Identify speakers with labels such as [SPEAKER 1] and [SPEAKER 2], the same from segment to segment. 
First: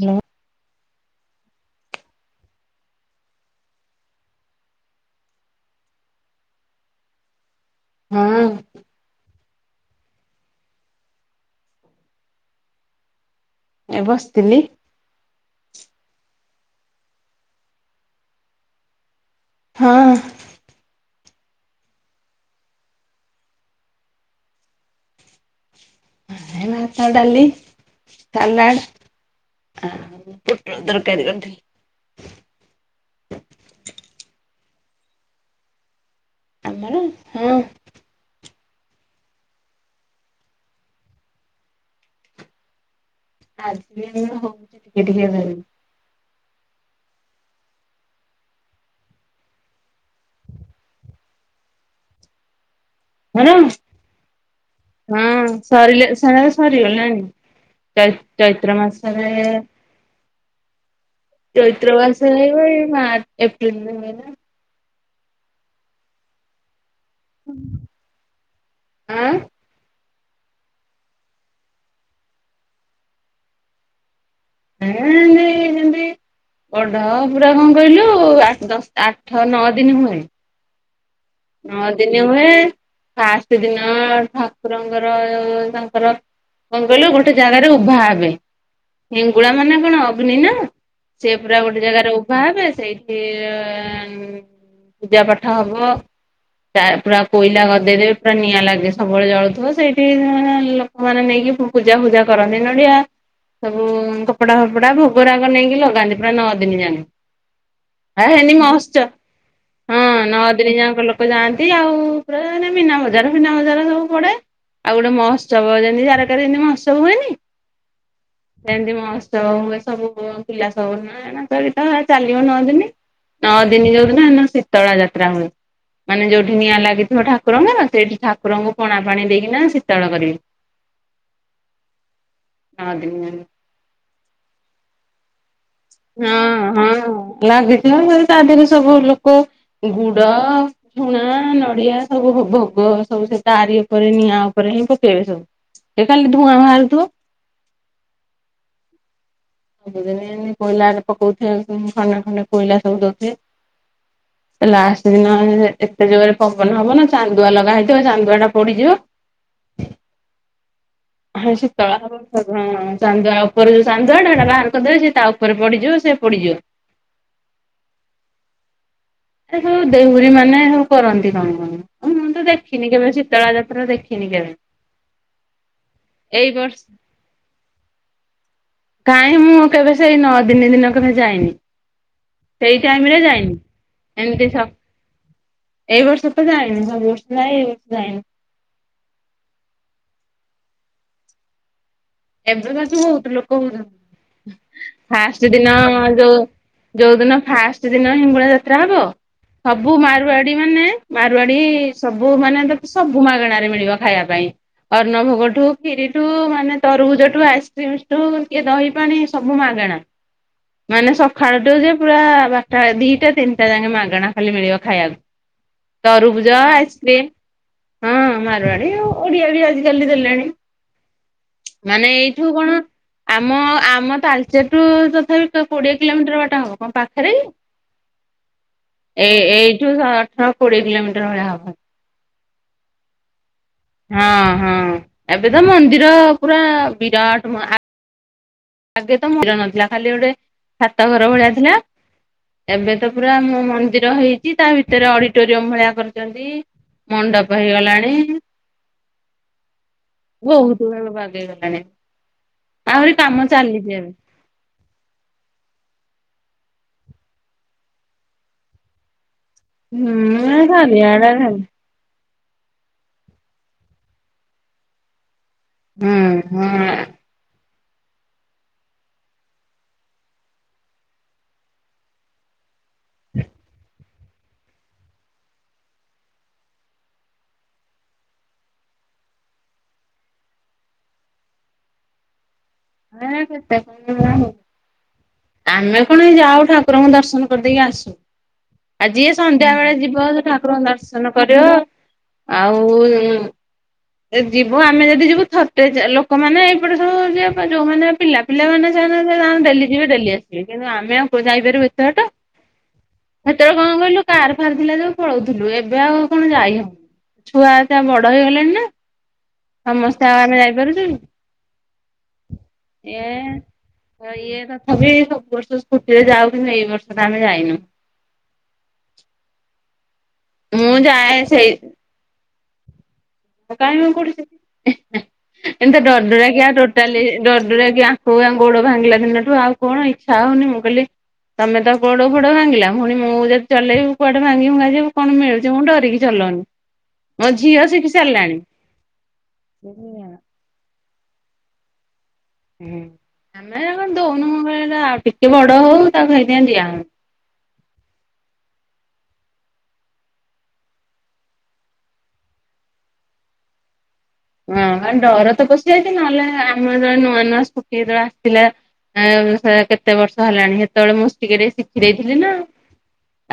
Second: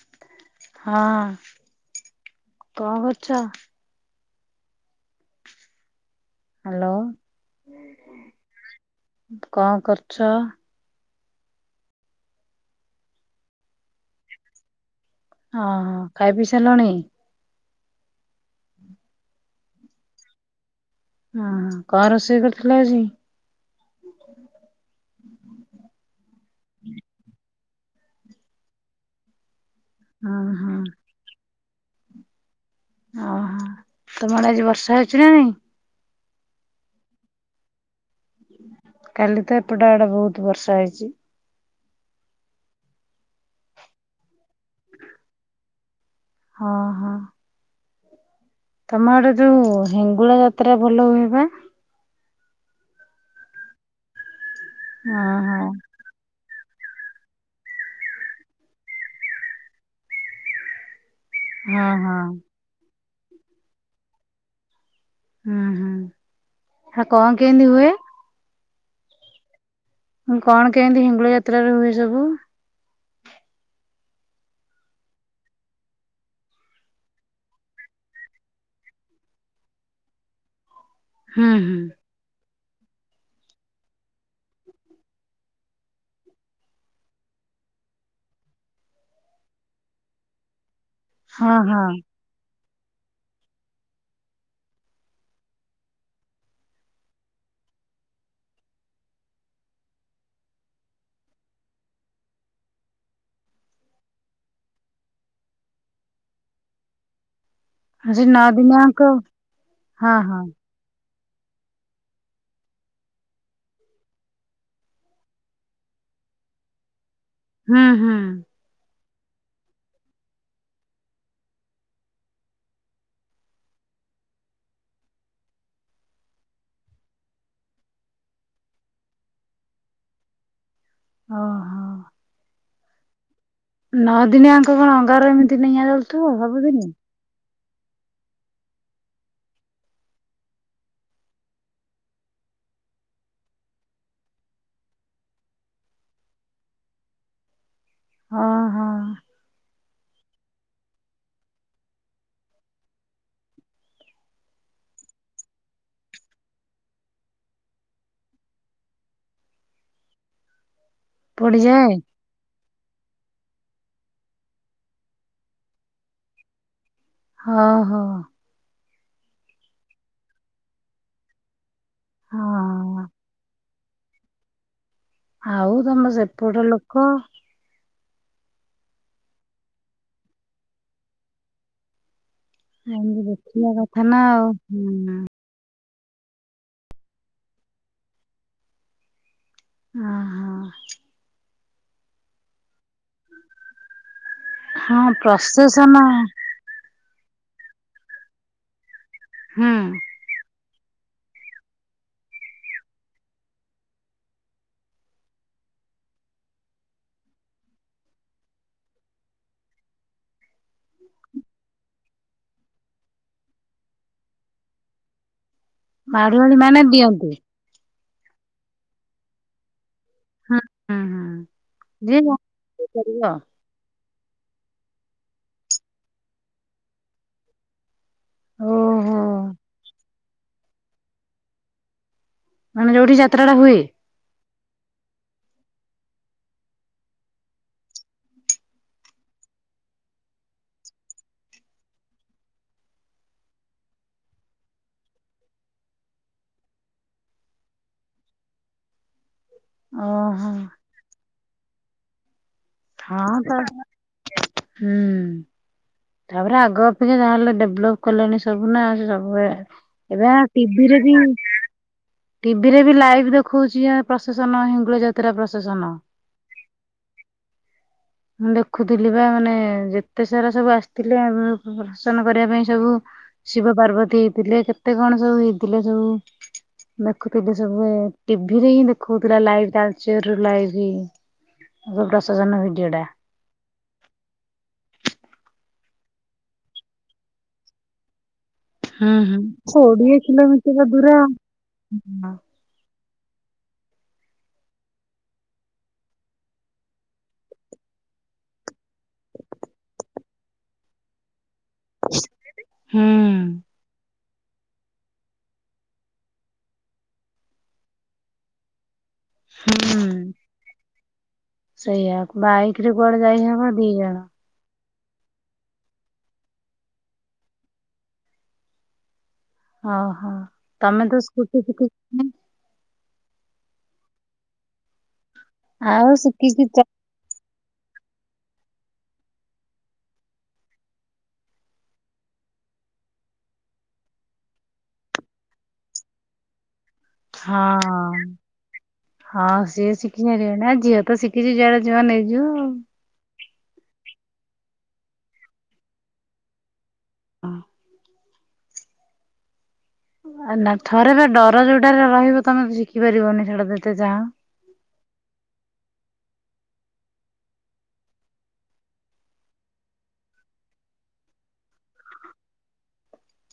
[SPEAKER 1] Hello.
[SPEAKER 2] ହଁ କଣ କରୁଛ? ହ୍ୟାଲୋ,
[SPEAKER 1] ହଁ
[SPEAKER 2] କଣ କରୁଛ?
[SPEAKER 1] ଏ ବସିଥିଲି।
[SPEAKER 2] ଓ ହୋ, ଖାଇ ପିଇ ସାରିଲାଣି?
[SPEAKER 1] ହଁ।
[SPEAKER 2] ଓ ହୋ କଣ ରୋଷେଇ କରିଥିଲ ଆଜି? ହଁ ହ
[SPEAKER 1] ଏ ଭାତ, ଡାଲି, ସାଲାଡ଼ ଆଉ
[SPEAKER 2] ଓହୋ
[SPEAKER 1] ପୋଟଳ ତରକାରୀ କରିଥିଲି।
[SPEAKER 2] ଓହୋ ତମ ଆଡେ ଆଜି ବର୍ଷା ହଉଛି ନା ନାଇଁ?
[SPEAKER 1] ଆମର ହଁ।
[SPEAKER 2] କାଲି ତ ଏପଟ ଆଡେ ବହୁତ ବର୍ଷା ହେଇଛି।
[SPEAKER 1] ଆଜି ହଉଛି ଟିକେ ଟିକେ ଏବେ।
[SPEAKER 2] ହଁ ହଁ। ତମ ଆଡେ ଯୋଉ ହିଙ୍ଗୁଳା ଯାତ୍ରା ଭଲ ହୁଏ ବା?
[SPEAKER 1] [unintelligible] ହଁ ସରିଲେ ସା ସରିଗଲାଣି ଚ-ଚୈତ୍ର ମାସରେ ଚୈତ୍ର
[SPEAKER 2] ହଁ
[SPEAKER 1] ମାସ ଏଇ ବା ଏଇ ମାର୍ଚ୍ଚ ଏପ୍ରିିଲ ରେ ହୁଏ ନା?
[SPEAKER 2] ହୁଁ ହୁଁ ଆ କଣ କେମିତି ହୁଏ?
[SPEAKER 1] ଆଁ
[SPEAKER 2] କଣ କେମିତି ହିଙ୍ଗୁଳା ଯାତ୍ରାରେ ହୁଏ ସବୁ?
[SPEAKER 1] ଏ ଏ ଶେନ୍ତି ଶେନ୍ତି। ପଢ ପୁରା କଣ କହିଲୁ ଆଠ ଦଶ ଆଠ ନଅ ଦିନ ହୁଏ।
[SPEAKER 2] ହୁଁ ହୁଁ
[SPEAKER 1] ହଁ ଦିନେ ଓଳେ ଫାଷ୍ଟ ଦିନ ଠାକୁରଙ୍କର ତାଙ୍କର କଣ କହିଲୁ ଗୋଟେ ଜାଗାରେ ଉଭା ହେବେ, ହିଙ୍ଗୁଳା ମାନେ କଣ ଅଗ୍ନିନା। ସେ
[SPEAKER 2] ହଁ
[SPEAKER 1] ପୁରା ଗୋଟେ
[SPEAKER 2] ହଁ
[SPEAKER 1] ଜାଗାରେ ଉଭା ହେବେ ସେଇଠି ପୂଜା ପାଠ ହବ।
[SPEAKER 2] ହଁ
[SPEAKER 1] ପୁରା କୋଇଲା ଗଦେଇଦେବେ ପୁରା ନିଆଁ ଲାଗେ ସବୁବେଳେ ଜଳୁଥିବ ସେଇଠି ଆଁ ଲୋକମାନେ ନେଇକି ଫୋ ପୂଜା ଫୂଜା କରନ୍ତି ନଡିଆ ସବୁ କପଡା ଫପଡା ଭୋଗ ରାଗ ନେଇକି ଲଗାନ୍ତି ପୁରା ନଅ ଦିନ ଯାଏଁ।
[SPEAKER 2] ସେ
[SPEAKER 1] ଆ
[SPEAKER 2] ନଅ
[SPEAKER 1] ନିି
[SPEAKER 2] ଦିନିଆଙ୍କ
[SPEAKER 1] ମହୋସ୍ଚବ ହଁ ନଅ ଦିନ ଯାଙ୍କ ଲୋକ ଯାଆନ୍ତି ଆଉ ପୁରା ମାନେ ମିନା ବଜାର ଫିନା ବଜାର ସବୁ ପଡେ। ଆଉ ଗୋଟେ ମହୋତ୍ସବ ଯେମିତି ଜାରକାରେ ଯେମିତି ମହତ୍ସବ ହୁଏନି
[SPEAKER 2] ହୁଁ ହୁଁ।
[SPEAKER 1] ସୁ ଏ ସବୁ ପୁଅ ପିଲା ସବୁ [unintelligible] ଚାଲିବ ନ ଦିନି। ନଅ ଦିନ ଯୋଉ ଦିନ ସେଦିନ ଶୀତଳା ଯାତ୍ରା ହୁଏ। ମାନେ ଯୋଉଠି ନିଆଁ ଲାଗିଥିବ ଠାକୁରଙ୍କ ସେଇଠି ଠାକୁରଙ୍କୁ ପଣା ପାଣି ଦେଇକିନା ଶୀତଳ କରିବେ।
[SPEAKER 2] ଓ ହୋ।
[SPEAKER 1] ନଅ ଦିନ ଯାଙ୍କେ
[SPEAKER 2] ନଅ ଦିନ ଯାଙ୍କ କଣ ଅଙ୍ଗାର ଏମିତି ନିଆଁ ଜଳୁଥିବ ସବୁଦିନ?
[SPEAKER 1] ଲାଗିଥିଲା ମ ତା ଦେହରେ ସବୁ ଲୋକ ଗୁଡ, ଝୁଣା, ନଡିଆ ସବୁ ପ୍ ଭୋଗ ସବୁ ସେ ତାରି ଉପରେ ନିଆଁ ଉପରେ ହିଁ ପକେଇବେ ସବୁ। ସେ ଖାଲି ଧୁଆଁ ବାହାରୁ ଥିବ।
[SPEAKER 2] ଅ ହ।
[SPEAKER 1] ସବୁଦିନେ କୋଇଲାରେ ପକଉଥିବେ ଖଣ୍ଡେ ଖଣ୍ଡେ କୋଇଲା ସବୁ ଦଉଥିବେ। ଲାଷ୍ଟ ଦିନ ଏତେ ଜୋରେ ପବନ ହବ ନା ଚାନ୍ଦୁଆ ଲଗା ହେଇଥିବ ଚାନ୍ଦୁଆ ଟା ପଡିଯିବ। ହଁ
[SPEAKER 2] ପୋଡିଯାଏ
[SPEAKER 1] ଶୀତଳା ନବମୀ ହଁ ଚାନ୍ଦୁଆ ଉପରେ ଚାନ୍ଦୁଆ ଟା ବାହାର କରିଦେବେ, ସେ ତା ଉପରେ ପଡିଯିବ ସେ ପଡିଯିବ।
[SPEAKER 2] ହଁ ହଁ।
[SPEAKER 1] ଏ ସବୁ ଡେହୁରୀ ମାନେ କରନ୍ତି କଣ କଣ ମୁଁ ତ ଦେଖିନି
[SPEAKER 2] ହଁ।
[SPEAKER 1] କେବେ ଶୀତଳା ପୁରା ଦେଖିନି କେବେ।
[SPEAKER 2] ଆଉ ତମର
[SPEAKER 1] ଏଇ
[SPEAKER 2] ସେପଟ
[SPEAKER 1] ବର୍ଷ
[SPEAKER 2] ଲୋକ,
[SPEAKER 1] କାହିଁ ମୁଁ କେବେ ସେଇ ନଅ ଦିନି ଦିନ କେବେ ଯାଇନି। ସେଇ ଟାଇମ ରେ ଯାଇନି।
[SPEAKER 2] ହେମା ଆଉ
[SPEAKER 1] ଏମିତି ସ
[SPEAKER 2] ହଁ
[SPEAKER 1] ଏଇ ବର୍ଷ ତ ଯାାଇନି, ସବୁ ବର୍ଷ ଯାଏ, ଏଇ ବର୍ଷ ଯାଇନ।
[SPEAKER 2] ଆହା
[SPEAKER 1] ଏବେ ସେଠି ବହୁତ ଲୋକ ହଉଛନ,
[SPEAKER 2] ହଁ
[SPEAKER 1] ଫାଷ୍ଟ ଦିନ
[SPEAKER 2] ପ୍ରସେସନ
[SPEAKER 1] ଯୋଉ ଯୋଉ ଦିନ ଫାଷ୍ଟ ଦିନ ହିଙ୍ଗୁଳା ଯାତ୍ରା ହବ,
[SPEAKER 2] ହୁଁ
[SPEAKER 1] ସବୁ ମାରୁଆଡି ମାନେ ମାରୂଆଡି ସବୁ ମାନେ ତ ସବୁ ମାଗଣାରେ ମିଳିବ ଖାଇବା ପାଇଁ। ଅର୍ଣ ଭୋଗଠୁ କ୍ଷିରୀଠୁ ମାନେ ତାରବୁଜ ଠୁ ଆଇସ୍କ୍ରିମ ଠୁ କିଏ ଦହି ପାଣି ସବୁ ମାଗଣା। ମାନେ ସକାଳଠୁ ଯେ ପୁରା ବାରଟା ଦିଟା ତିନିଟା ଯାଏ ମାଗଣା ଖାଲି ମିଳିବ ଖାଇବାକୁ। ତରୁବୁଜ
[SPEAKER 2] ମାଢୁଆଳି ମାନେ
[SPEAKER 1] ଆଇସକ୍ରିମ।
[SPEAKER 2] ଦିଅନ୍ତି
[SPEAKER 1] ହଁ ମାରୁଆଡ଼ି, ଅ ଓଡିଆ ବି ଆଜିିକାଲି ଦେଲାଣି।
[SPEAKER 2] ହୁଁ ହୁଁ ହୁଁ
[SPEAKER 1] ମାନେ
[SPEAKER 2] ଯିଏ ଯାହା
[SPEAKER 1] ଏଇଠୁ କଣ
[SPEAKER 2] ଦେଇପାରିବ
[SPEAKER 1] ଆମ ଆମ ତାଳଚେର ଠୁ ତଥାପି ତ କୋଡିଏ କିଲୋମିଟର ବାଟ ହବ କ'ଣ ପାଖରେ ହିଁ?
[SPEAKER 2] ଓହୋ
[SPEAKER 1] ଏ ଏଇଠୁ ଆଠୋର କୋଡିଏ କିଲୋମିଟର ହବ ଯାହା ହବ।
[SPEAKER 2] ମାନେ ଯୋଉଠି ଯାତ୍ରା ଟା ହୁଏ?
[SPEAKER 1] ହଁ ହଁ ଏବେ ତ ମନ୍ଦିର ପୁରା ବିରାଟ ମହା ଆଗେ ମନ୍ଦିର ନଥିଲା ଖାଲି ଗୋଟେ ଛାତ ଘର ଭଳିଆ ଥିଲା। ଏବେ ତ ପୁରା ମୋ ମନ୍ଦିର ହେଇଛି ତା ଭିତରେ ଅଡିଟୋରିୟମ ଭଳିଆ କରିଛନ୍ତି। ମଣ୍ଡପ ହେଇଗଲାଣି।
[SPEAKER 2] ଓହୋ
[SPEAKER 1] ବହୁତ ଗୁଡାଏ ବାଗେଇ ଗଲାଣି।
[SPEAKER 2] ହଁ ତ, ହୁଁ। ତାପରେ ଆଗ ଅପେକ୍ଷା ଯାହାହେଲେ ଡେଭଲପ୍ କଲେଣି ସବୁନା ସବୁବେଳେ ଏବେ ଆ
[SPEAKER 1] ହୁଁ
[SPEAKER 2] ଟିଭିରେ ବି,
[SPEAKER 1] ଚାରିଆଡେ ହୁଁ
[SPEAKER 2] ଟିଭିରେ ବି ଲାଇଭ୍ ଦେଖଉଛି ଇଏ ପ୍ରସେଶନ ହିଙ୍ଗୁଳ ଯାତ୍ରା ପ୍ର ପ୍ରସେସନ
[SPEAKER 1] ହଁ
[SPEAKER 2] ମୁଁ ଦେଖୁଥିଲି ବା ମାନେ ଯେତେ ସାରା ସବୁ ଆସିଥିଲେ ଉମ ଆଁ ଦର୍ସନ କରିବା ପାଇଁ ସବୁ ଶିବ ପାର୍ବତୀ ହେଇଥିଲେ। କେତେ କ'ଣ ସବୁ ହେଇଥିଲେ ସବୁ। ଦେଖୁଥିଲି ସବୁ ଏ ଟିଭିରେ ହିଁ ଦେଖେଉଥିଲା ଲାଏଫ ତାଳଚେର ର ଲାଇଭ ହିଁ ଦୁର୍ଗା ବିସର୍ଜନ ହେଇନି।
[SPEAKER 1] [inaudible] ଆମେ ପୁଣି ଯାଉ ଠାକୁରଙ୍କୁ ଦର୍ଶନ କରିଦେଇ ଆସୁ। ଆ
[SPEAKER 2] ହୁଁ
[SPEAKER 1] ଯିଏ
[SPEAKER 2] ହୁଁ।
[SPEAKER 1] ସନ୍ଧ୍ୟା ବେଳେ
[SPEAKER 2] କୋଡିଏ
[SPEAKER 1] ଯିବ ସେ
[SPEAKER 2] କିଲୋମିଟର
[SPEAKER 1] ଠାକୁରଙ୍କୁ
[SPEAKER 2] ଦୂର।
[SPEAKER 1] ଦର୍ଶନ କରିବ। ଆଉ ହୁଁ। ଏଇ ଯିବ ଆମେ ଯଦି ଯିବୁ ଥଟେଚା ଲୋକମାନେ ଏଇପଟେ ସବୁ ଯିଏ ଵା ଯୋଉମାନେ ପିଲା ପିଲାମାନେ ସ ପିଲାମାନେ ସେ ତାଙ୍କ ଡେଲି ଯିବେ ଡେଲି ଆସ ଠିକ କିନ୍ତୁ ଆମେ ଆଉ କୋଉ ଯାଇପାରିବୁ ଏତେ ବାଟ?
[SPEAKER 2] ହୁଁ
[SPEAKER 1] ସେତେବେଳେ କଣ କହିଲୁ। କାର ଫାର ଥିଲା ଯଉଁ ପଳଉଥିଲୁ, ଏବେ ଆଉ କଣ ଯାଇହଉନି, ଛୁଆ ତା ବଡ ହେଇଗଲାଣି ନା।
[SPEAKER 2] ହୁଁ।
[SPEAKER 1] ସମସ୍ତେ ଆଉ ଆମେ ଯାଇପାରୁଛୁ?
[SPEAKER 2] ସେଇଆ ବାଇକ ରେ କୁଆଡେ ଯାଇ ହବ ଦି ଜଣ।
[SPEAKER 1] ହଁ ଯେ, ସବୁ ବର୍ଷ ସ୍କୁଟିରେ ଯାଉଥିଲୁ, ଏଇ ବର୍ଷଟା ଆମେ ଯାଇନୁ।
[SPEAKER 2] ଓହୋ,
[SPEAKER 1] ମୁଁ
[SPEAKER 2] ତମେ ତ
[SPEAKER 1] ଯାଏ
[SPEAKER 2] ସ୍କୁଟି ଶିଖିଛ?
[SPEAKER 1] କାହିଁ ଆଉ କଉଠି ଶିଖି [inaudible] ଏମିତିଆ
[SPEAKER 2] ଆଉ
[SPEAKER 1] ଡରଡ଼ରିଆକି
[SPEAKER 2] ଶିଖିଛି
[SPEAKER 1] ଆଉ
[SPEAKER 2] ତ
[SPEAKER 1] ଟୋଟାଲି ଡରଡରିଆକି ଆଉ ହଉ ଆ ଗୋଡ ଭାଙ୍ଗିଲା ଦିନଠୁ ଆଉ କଣ ଇଚ୍ଛା ହଉନି ମୁଁ କହିଲି ତମେ ତ ଗୋଡ଼ ଫୋଡ ଭାଙ୍ଗିଲା ପୁଣି ମୁଁ ଯଦି ଚଲେଇବି କୁଆଡେ ଭାଙ୍ଗି ଭୁଙ୍ଗା ଯିବି କଣ ମିଳୁଛି ମୁଁ ଡରିକି ଚଲଉନି। ମୋ ଝିଅ ଶିଖି
[SPEAKER 2] ହଁ
[SPEAKER 1] ସାରିଲାଣି।
[SPEAKER 2] ହଁ ସେ
[SPEAKER 1] ହୁଁ
[SPEAKER 2] ଶିଖିପାରିବେନା ଝିଅ ତ ଶିଖିଛି ଯୁଆଡେ ଜିଵ ନେଇକି
[SPEAKER 1] ହୁଁ ଆମେ କଣ ଦଉନୁ ମୁ କହିଲି ଟିକେ ବଡ ହଉ ତାକୁ ହେଇଥିପାଇଁ ଦିଆହୋଉନି।
[SPEAKER 2] ଆଉ। ନା ଥରେ ବା ଡର ଯୋଉଟାରେ ରହିବ ତମେ ତ ଶିଖି ପାରିବନି ସେଟା ଯେତେ ଚାହଁ।
[SPEAKER 1] ହ ଡର ତ ପଶିଯାଇଛି ନହେଲେ ଆମର ଜଉ ନୂଆ ନୂଆ ସ୍କୁଟି ଯେତେବେଳେ ଆସିଥିଲା ଏ କେତେ ବର୍ଷ ହେଲାଣି ହେତେବେଳେ ମୁଁ ଟିକେ ଟିକେ ଶିଖି ଦେଇଥିଲି ନା।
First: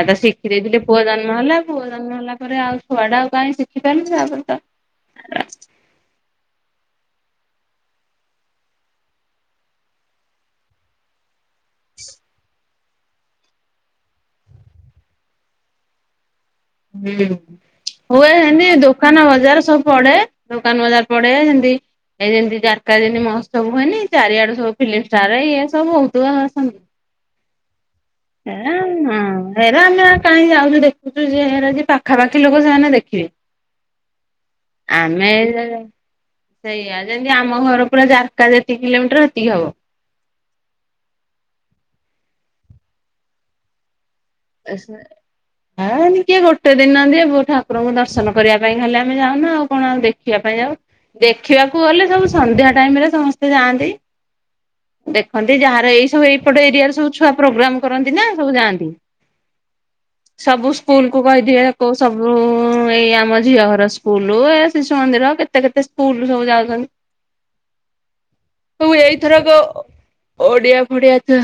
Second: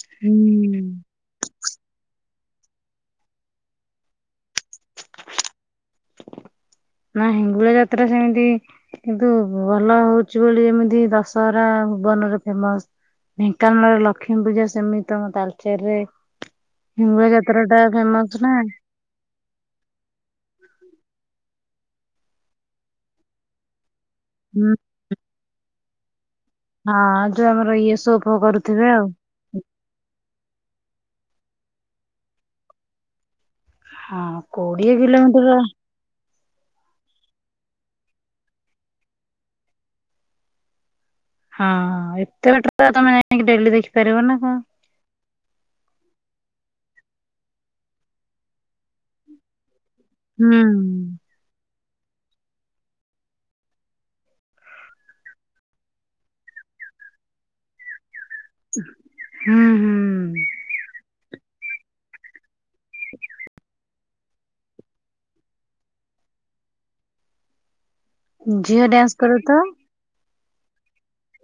[SPEAKER 1] ଆଉ ତ ଶିଖି ଦେଇଥିଲି ପୁଅ
[SPEAKER 2] ହୁଁ।
[SPEAKER 1] ଜନ୍ମ ହେଲା ପୁଅ ଜନ୍ମ ହେଲା ପରେ ଆଉ ଛୁଆଡା କାଁଇ ଶିଖି ପାରିଲି ତା ପରେତ
[SPEAKER 2] ନା ହିଙ୍ଗୁଳା ଯାତ୍ରା ସେମିତି କିନ୍ତୁ ଭଲ ହଉଛି ବୋଲି ଯେମିତି ଦଶ ସହରା ଭୁବନରେ ଫେମସ ଢେଙ୍କାନାଳର ଲକ୍ଷ୍ମୀ ପୂଜା ସେମିତି ତମ ତାଲଚେରରେ
[SPEAKER 1] ହୁଁ
[SPEAKER 2] ହିଙ୍ଗୁଳା ଯାତ୍ରା ଟା
[SPEAKER 1] ହୁଏ
[SPEAKER 2] ଫେମସ ନା।
[SPEAKER 1] ହେନ୍ତି। ଦୋକାନ ବଜାର ସବୁ ପଡେ ଦୋକାନ ବଜାର ପଡେ ଯେମିତି ଏଇ ଯେମିତି ଯାର୍କା ଯେମିତି ମହୋତ୍ସବ ହୁଏନି? ଚାରିଆଡୁ
[SPEAKER 2] ହୁଁ
[SPEAKER 1] ସବୁ ଫିଲ୍ମ ଷ୍ଟାର ଇଏ ସବୁ ବହୁତ୍
[SPEAKER 2] ହଁ ଯୋଉ ଆମର ଇଏ ସୋ ଫୋ
[SPEAKER 1] ଏ
[SPEAKER 2] କରୁଥିବେ ଆଉ।
[SPEAKER 1] ହଁ ହେରା ଆମେ କାହିଁ ଯାଉଛୁ ଦେଖୁଛୁ ସେ ହେରା ଯେ ପାଖାପାଖି ଲୋକ ସେମାନେ ଦେଖିବେ।
[SPEAKER 2] ହଁ କୋଡ଼ିଏ
[SPEAKER 1] ଆମେ
[SPEAKER 2] କିଲୋମିଟର
[SPEAKER 1] ସେଇଆ ଯେମିତି ଆମ ଘର ପୁରା ଜାର୍କା ଯେତିକି କିଲୋମିଟର ସେତିକି ହବ।
[SPEAKER 2] ହଁ ଏତେ ବାଟ ତମେ ଯାଇଙ୍କି ଡେଲି ଦେଖ
[SPEAKER 1] ଏସେ ହା ହେଉନି। କେ ଗୋଟେ ଦିନଦିଏ ଠାକୁରଙ୍କୁ ଦର୍ଶନ କରିବା ପାଇଁ ଖାଲି ଆମେ ଯାଉନ ଆଉ। କଣ ଆଉ ଦେଖିବା ପାଇଁ
[SPEAKER 2] ହୁଁ
[SPEAKER 1] ଯାଉ ଦେଖିବାକୁ ଗଲେ ସବୁ ସନ୍ଧ୍ୟା ଟାଇମ ରେ ସମସ୍ତେ ଯାଆନ୍ତି। ଦେଖନ୍ତି ଯାହାର ଏଇ ସବୁ ଏଇପଟ ଏରିଆରେ ସବୁ ଛୁଆ ପ୍ରୋଗ୍ରାମ କର ନା ସବୁ ଯାଆନ୍ତି।
[SPEAKER 2] ହୁଁ ହୁଁ
[SPEAKER 1] ସବୁ ସ୍କୁଲ କୁ କହିଥିବେ କୋଉ ସବୁ ହଁ ଏଇ ଆମ ଝିଅ ହର ଷ୍କୁ ସ୍କୁଲ ଏ ଶିଶୁ ମନ୍ଦିର କେତେ କେତେ ସ୍କୁଲ ସବୁ ଯାଉଛନ୍ତି।
[SPEAKER 2] ଝିଅ
[SPEAKER 1] ହ
[SPEAKER 2] ଡ୍ୟାନ୍ସ କରେ
[SPEAKER 1] ଏଇଥରକ
[SPEAKER 2] ତ?
[SPEAKER 1] ପଡିଆ ଫଡିଆ ଛୁଆ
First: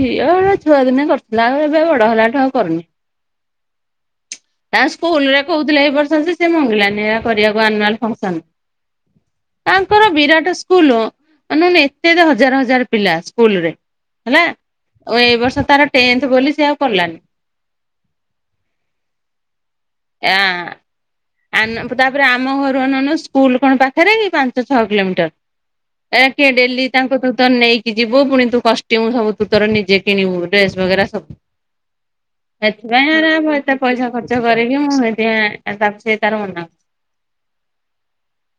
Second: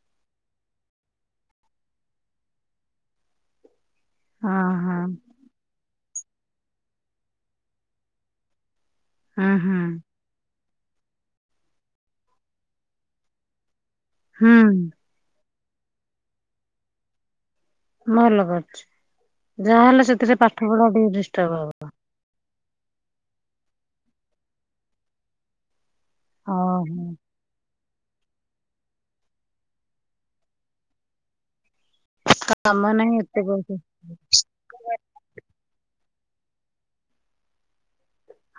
[SPEAKER 1] ଝିଅ ଛୁଆ ଦିନେ କରୁଥିଲା। ଆଉ ଏବ ବଡ ହେଲାଠୁ ଆଉ କରୁନି।
[SPEAKER 2] ହଁ
[SPEAKER 1] ତା
[SPEAKER 2] ହଁ
[SPEAKER 1] ସ୍କୁଲରେ କହୁଥିଲେ ଏ ବର୍ଷ ଛନ୍ତି ଯେ ସେ ମଙ୍ଗିଲାନି ହେରା କରିବାକୁ ଆନୁଆଲ ଫଙ୍କସନ।
[SPEAKER 2] ହୁଁ ହୁଁ
[SPEAKER 1] ତାଙ୍କର ବିରାଟ ସ୍କ ସ୍କୁଲ ଅନୌନ ଏତେ ଏତେ ହଜାର ହଜାର ପିଲା ସ୍କୁଲ ରେ। ହେଲା
[SPEAKER 2] ହୁଁ
[SPEAKER 1] ଏ ବର୍ଷ ତାର ଟେନ୍ଥ ବୋଲି ସେ ଆଉ କରଲାନି।
[SPEAKER 2] ଭଲ କରିଛି ଯାହାହଲେ ସେଥିରେ ପାଠ ପଢା ଟିକେ ଡିସ
[SPEAKER 1] ଆନ ତାପରେ ଆମ ଘରୁ ଅନୌନୁ ସ୍କୁଲ କଣ ପାଖରେ କି ପାଞ୍ଚ ଛଅ କିଲୋମିଟର। ଏରା କିଏ ଡେଲି
[SPEAKER 2] ଓହୋ
[SPEAKER 1] ତାଙ୍କୁ ତୁ ତ ନେଇକି କି ଯିବୁ ପୁଣି ତୁ କଷ୍ଟ୍ୟୁମ ସବୁ ତୁ ତୋର ନିଜେ କିଣିବୁ ଡ୍ରେସ ବଗେରା ସବୁ। ଏଥିପାଇଁ ଏରା ଆ ମୁ ଏତେ ପଇସା ଖର୍ଚ୍ଚ କରିକି ମୁଁ ସେଥିପାଇଁ ତା ତାର ମନା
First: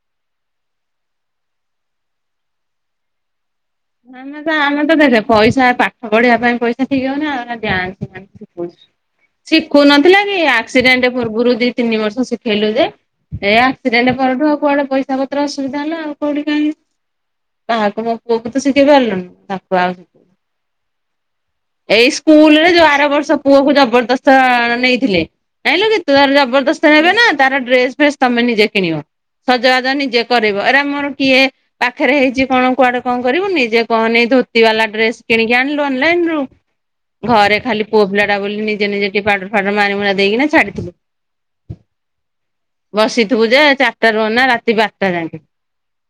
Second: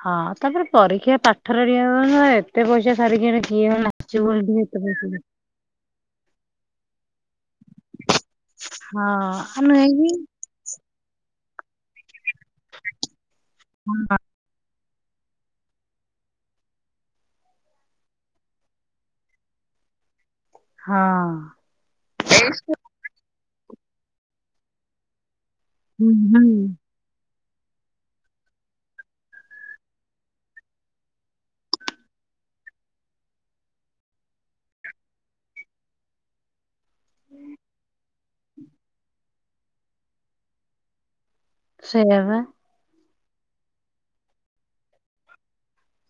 [SPEAKER 2] ହଁ ତାପରେ ପରୀକ୍ଷା ପାଠରେ ଟିକେ ଏତେ ପଇସା ସାରିକିରି
[SPEAKER 1] ଆମେ ତ ଆମେ ତ ଦେଖେ ପଇସା ପାଠ ପଢିବା ପାଇଁ ପଇସା ଠିକ୍ ହଉନି ଅ ଅନା ଡାନ୍ସ ଶିଖୁଛି।
[SPEAKER 2] ହଁ ଆ ନୁହେଁ
[SPEAKER 1] ଶିଖୁନଥିଲା କି ଆକ୍ସିଡେଣ୍ଟ ପୂର୍ବରୁ ଦି ତିନି ବର୍ଷ ଶିଖେଇଲୁ ଯେ ଏ ଆକ୍ସିଡେଣ୍ଟ ପରଠୁ ଆଉ କୁଆଡେ ପଇସା ପଇସା ପତ୍ର ଅସୁବିଧା ହେଲା ଆଉ କୋଉଠି କାଁଇ କାହାକୁ ମୋ ପୁଅକୁ ଶିଖେଇ ପାରିଲୁନି ତାକୁ ଆଉ ଶିଖ
[SPEAKER 2] ହଁ
[SPEAKER 1] ଏଇ ସ୍କୁଲରେ ଯୋଉ ଆର ବର୍ଷ ପୁଅକୁ ଜବରଦସ୍ତ ନେଇଥିଲେ ଯାଇଁଲୁକି
[SPEAKER 2] ହୁଁ
[SPEAKER 1] ତୁର
[SPEAKER 2] ହୁଁ।
[SPEAKER 1] ଜବରଦସ୍ତ ନେବେ ନା ତାର ଡ୍ରେସ ଫ୍ରେସ୍ ତମେ ନିଜେ କିଣିବ। ସଜବାଜ ନିଜେ କରିବ ଏରା ମୋର କିଏ ପାଖରେ ହେଇଛି କଣ କୁଆଡେ କଣ କରିବୁ ନିଯେ କହନି ଧୋତି ବାଲା ଡ୍ରେସ କିଣିକି ଆଣିଲୁ ଅନଲାଇନରୁ ଘରେ ଖାଲି ପୁଅ ପିଲା ଟା ବୋଲି ନିଜେ ନିଜେ ଟି ପାଉଡର ଫାଉଡର ମାରିମୁରା ଦେଇକିନା ଛାଡିଥିଲି।
[SPEAKER 2] ସେୟାବା
[SPEAKER 1] ବସିଥିବୁ ଯେ ଚାରିଟା ରୁହନା ରାତି ବାରଟା ଯାଏଁକେ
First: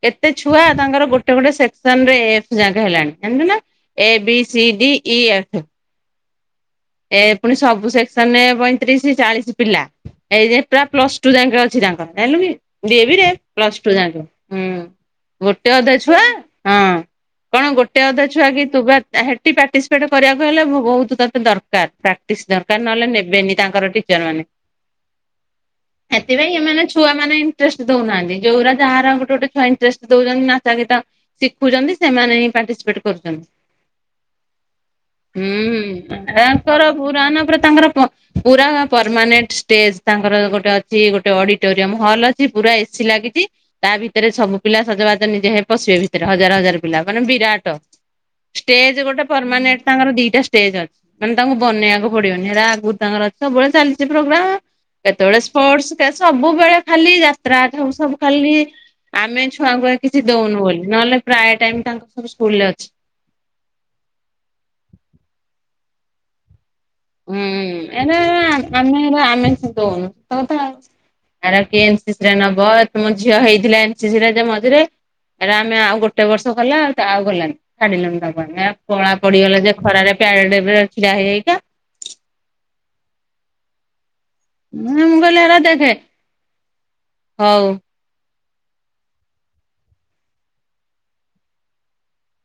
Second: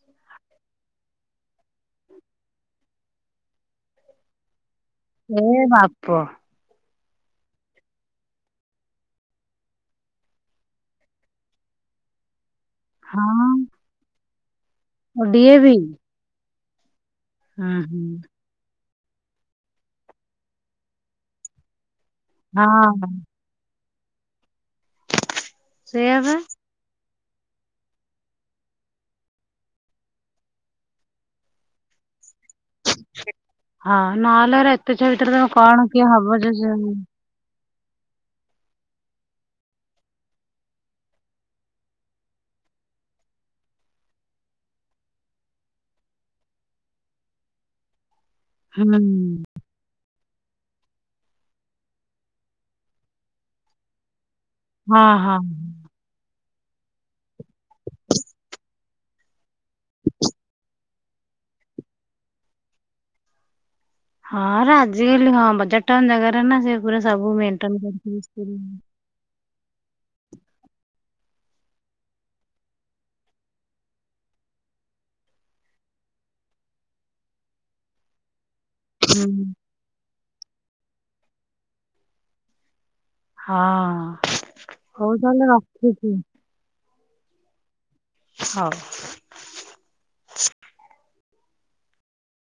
[SPEAKER 1] କେତେ ଛୁଆ ତାଙ୍କର ଗୋଟେ ଗୋଟେ ସେକ୍ ଶନ ରେ ଏଫ୍ ଯାକ ହେଲାଣି ଜାଣିଚୁ ନା A B C D E F
[SPEAKER 2] ଏ ବାପ।
[SPEAKER 1] ଏ ପୁଣି ସବୁ ସେକ୍ସନରେ ପଇଁତିରିଶ ଚାଳିଶ ପିଲା ଏଇ ଯେ ପ୍ରା ପ୍ଲସ ଟୁ ଯାଇକେ ଅଛି ତାଙ୍କର ଜାଇଲୁ କି ଡି ଏ ଭି ରେ
[SPEAKER 2] ହଁ
[SPEAKER 1] ପ୍ଲସ ଟୁ ଜାଁକ ହୁଁ
[SPEAKER 2] ଓ ଡିଏ ବି
[SPEAKER 1] ଗୋଟେ ଅଧେ ଛୁଆ ହଁ। କଣ
[SPEAKER 2] ହୁଁ
[SPEAKER 1] ଗୋଟେ
[SPEAKER 2] ହୁଁ
[SPEAKER 1] ଅଧେ ଛୁଆ କି ତୁ ବା ସେଠି ପାର୍ଟିସିପେଟ କରିବାକୁ ହେଲେ ବହୁତ ତତେ ଦରକାର ପ୍ରାକ୍ଟିସ ଦରକାର ନହେଲେ
[SPEAKER 2] ହଁ
[SPEAKER 1] ନେବେନି ତାଙ୍କର ଟିଚର ମାନେ
[SPEAKER 2] ସେଇଆ ବା
[SPEAKER 1] ଏଥିପାଇଁ ଏମାନେ ଛୁଆ ମାନେ ଇଣ୍ଟରେଷ୍ଟ ଦଉନାହାନ୍ତି ଯୋଉା ଯାହାର ଗୋଟେ ଗୋଟେ ଛୁଆ ଇଣ୍ଟରେଷ୍ଟ ଦଉଛନ୍ତି ନାଚ ଗୀତ ଶିଖୁଛନ୍ତି। ସେମାନେ ହି ପାଟିସିପେଟ କରୁଛନ୍ତି
[SPEAKER 2] ହଁ ନହେଲେ ଏରା ଏତେ ଛୁଆ ଭିତରେ ତମେ କଣ କିଏ ହବ
[SPEAKER 1] ହଁ
[SPEAKER 2] ଯେ ସେ
[SPEAKER 1] ତୋର
[SPEAKER 2] ହୁଁ
[SPEAKER 1] ପୁରାନା ପୁରା ତାଙ୍କର ପୁରା ପରମାନେଣ୍ଟ ଷ୍ଟେଜ ତାଙ୍କର ଗୋଟେ ଅଛି ଗୋଟେ ଅଡିଟୋରିୟମ ହଲ୍ ଅଛି ପୁରା ଏସି ଲାଗି ଛି ତା ଭିତରେ ସବୁ ପିଲା ସଜବାଜ ନିଜେ ହେ ପଶିବେ ଭିତରେ ହଜାର ହଜାର ପିଲା ମାନେ ବିରାଟ ଷ୍ଟେଜ ଗୋଟେ
[SPEAKER 2] ହଁ
[SPEAKER 1] ପରମାନେଣ୍ଟ ତାଙ୍କର ଦିଟା ଷ୍ଟେଜ ଅଛି। ମାନେ ତାଙ୍କୁ ବନେଇବାକୁ ପଡିବନି ଏଟା ଆଗରୁ ତାଙ୍କର ଅଛି ସବୁବେଳେ ଚାଲିଛି ପ୍ରୋ
[SPEAKER 2] ହଁ
[SPEAKER 1] କେତେବେଳେ ସ୍ପୋର୍ଟସ କେ ସବୁବେଳେ ଖାଲି ଯାତ୍ରା ସବୁ ସବୁ ଖାଲି ଆମେ ଛୁଆଙ୍କୁୁ କିଛି ଦଉନୁ ବୋଲି ନହେଲେ ପ୍ରାୟ ଟାଇମ ତାଙ୍କ ସବୁ ସ୍କୁଲରେ ଅଛି।
[SPEAKER 2] ହଁ ଆଜିକାଲି ହଁ ବଜାର ଟାଉନ୍ ଜାଗାରେ ନା ସେ ପୂରା ସବୁ
[SPEAKER 1] ହୁଁ
[SPEAKER 2] ମେଣ୍ଟେନ କରି କି।
[SPEAKER 1] ଦୌନୁ ସତ କଥା ଆର କିଏ ଏନ୍ ସି ସି ନବ ତମ ଝିଅ ହେଇଥିଲା ଏନ ସି ସି ରେ ମଝିରେ ଏରା ଆମେ ଆଉ ଗୋଟେ ବର୍ଷ କଲା ତା ଆଉ ଗଲାନି ଛାଡିଲୁନି ତାଙ୍କୁ ଆମେ କଳା
[SPEAKER 2] ହୁଁ
[SPEAKER 1] ପଡିଗଲା ଯେ ଖରାରେ ପ୍ୟାରେଡ୍ରେ ଛିଡା ହେଇ ହେଇ କା
[SPEAKER 2] ହଁ
[SPEAKER 1] ମୁଁ
[SPEAKER 2] ହଉ
[SPEAKER 1] ମୁ କହିଲି
[SPEAKER 2] ତାହେଲେ
[SPEAKER 1] ହେରା ଦେଖେ
[SPEAKER 2] ରଖୁଛି
[SPEAKER 1] ହଉ
[SPEAKER 2] ହଉ